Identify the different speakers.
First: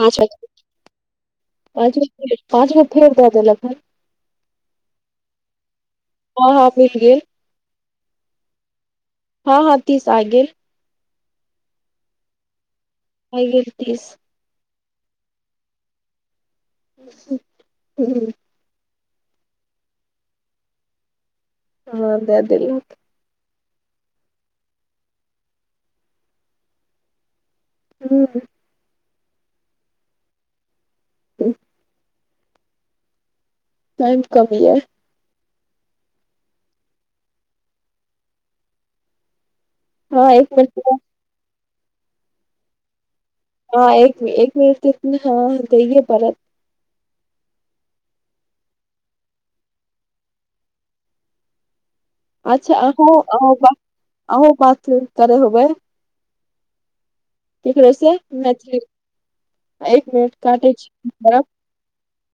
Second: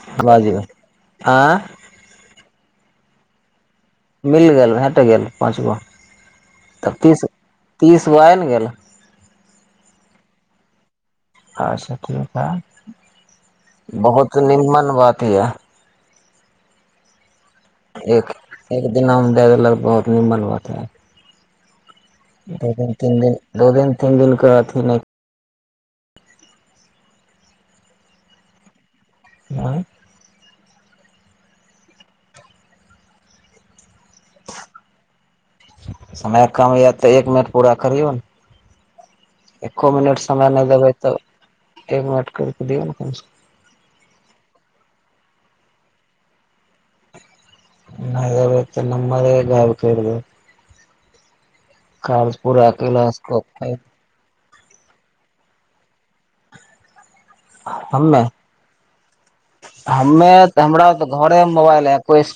Speaker 1: पाँचच
Speaker 2: बाजू आ
Speaker 1: ठीक द देल लन
Speaker 2: मिल गेल भेट गेल पाँच गो
Speaker 1: हँ हँ
Speaker 2: तऽ
Speaker 1: मिल गेल
Speaker 2: तीस तीस गो आ ने गेल
Speaker 1: हँ हँ ती स आे
Speaker 2: अच्छा ठीक
Speaker 1: आ गेल
Speaker 2: हइ
Speaker 1: तीस
Speaker 2: बहुत निर््मण बात हऽ
Speaker 1: ह
Speaker 2: एक एक दना दे देलक बहुत निमबल बत है
Speaker 1: हँ अे अ
Speaker 2: दू दिन तीन दिन दू दिन तीन दिनके अथी नहि
Speaker 1: हँ
Speaker 2: आँ
Speaker 1: त टाइम कमी ह
Speaker 2: समय कम याद तऽ एक मिनट पूरा करौ ने एक्को मिनट
Speaker 1: हँ एक
Speaker 2: समय नहि
Speaker 1: मिनट
Speaker 2: देबै तऽ एक मिनट करके दियौ ने कम से कम
Speaker 1: हँ एक एक मििनट हँ दइए परत
Speaker 2: नहिे ब त न मरे ग क काल पूरा केल क
Speaker 1: आ बात करे होबै केकरो से
Speaker 2: हमे
Speaker 1: मैथिली एक
Speaker 2: हमे
Speaker 1: मिनट काटै
Speaker 2: हमरा
Speaker 1: छी
Speaker 2: घरे मे मोबाइल है को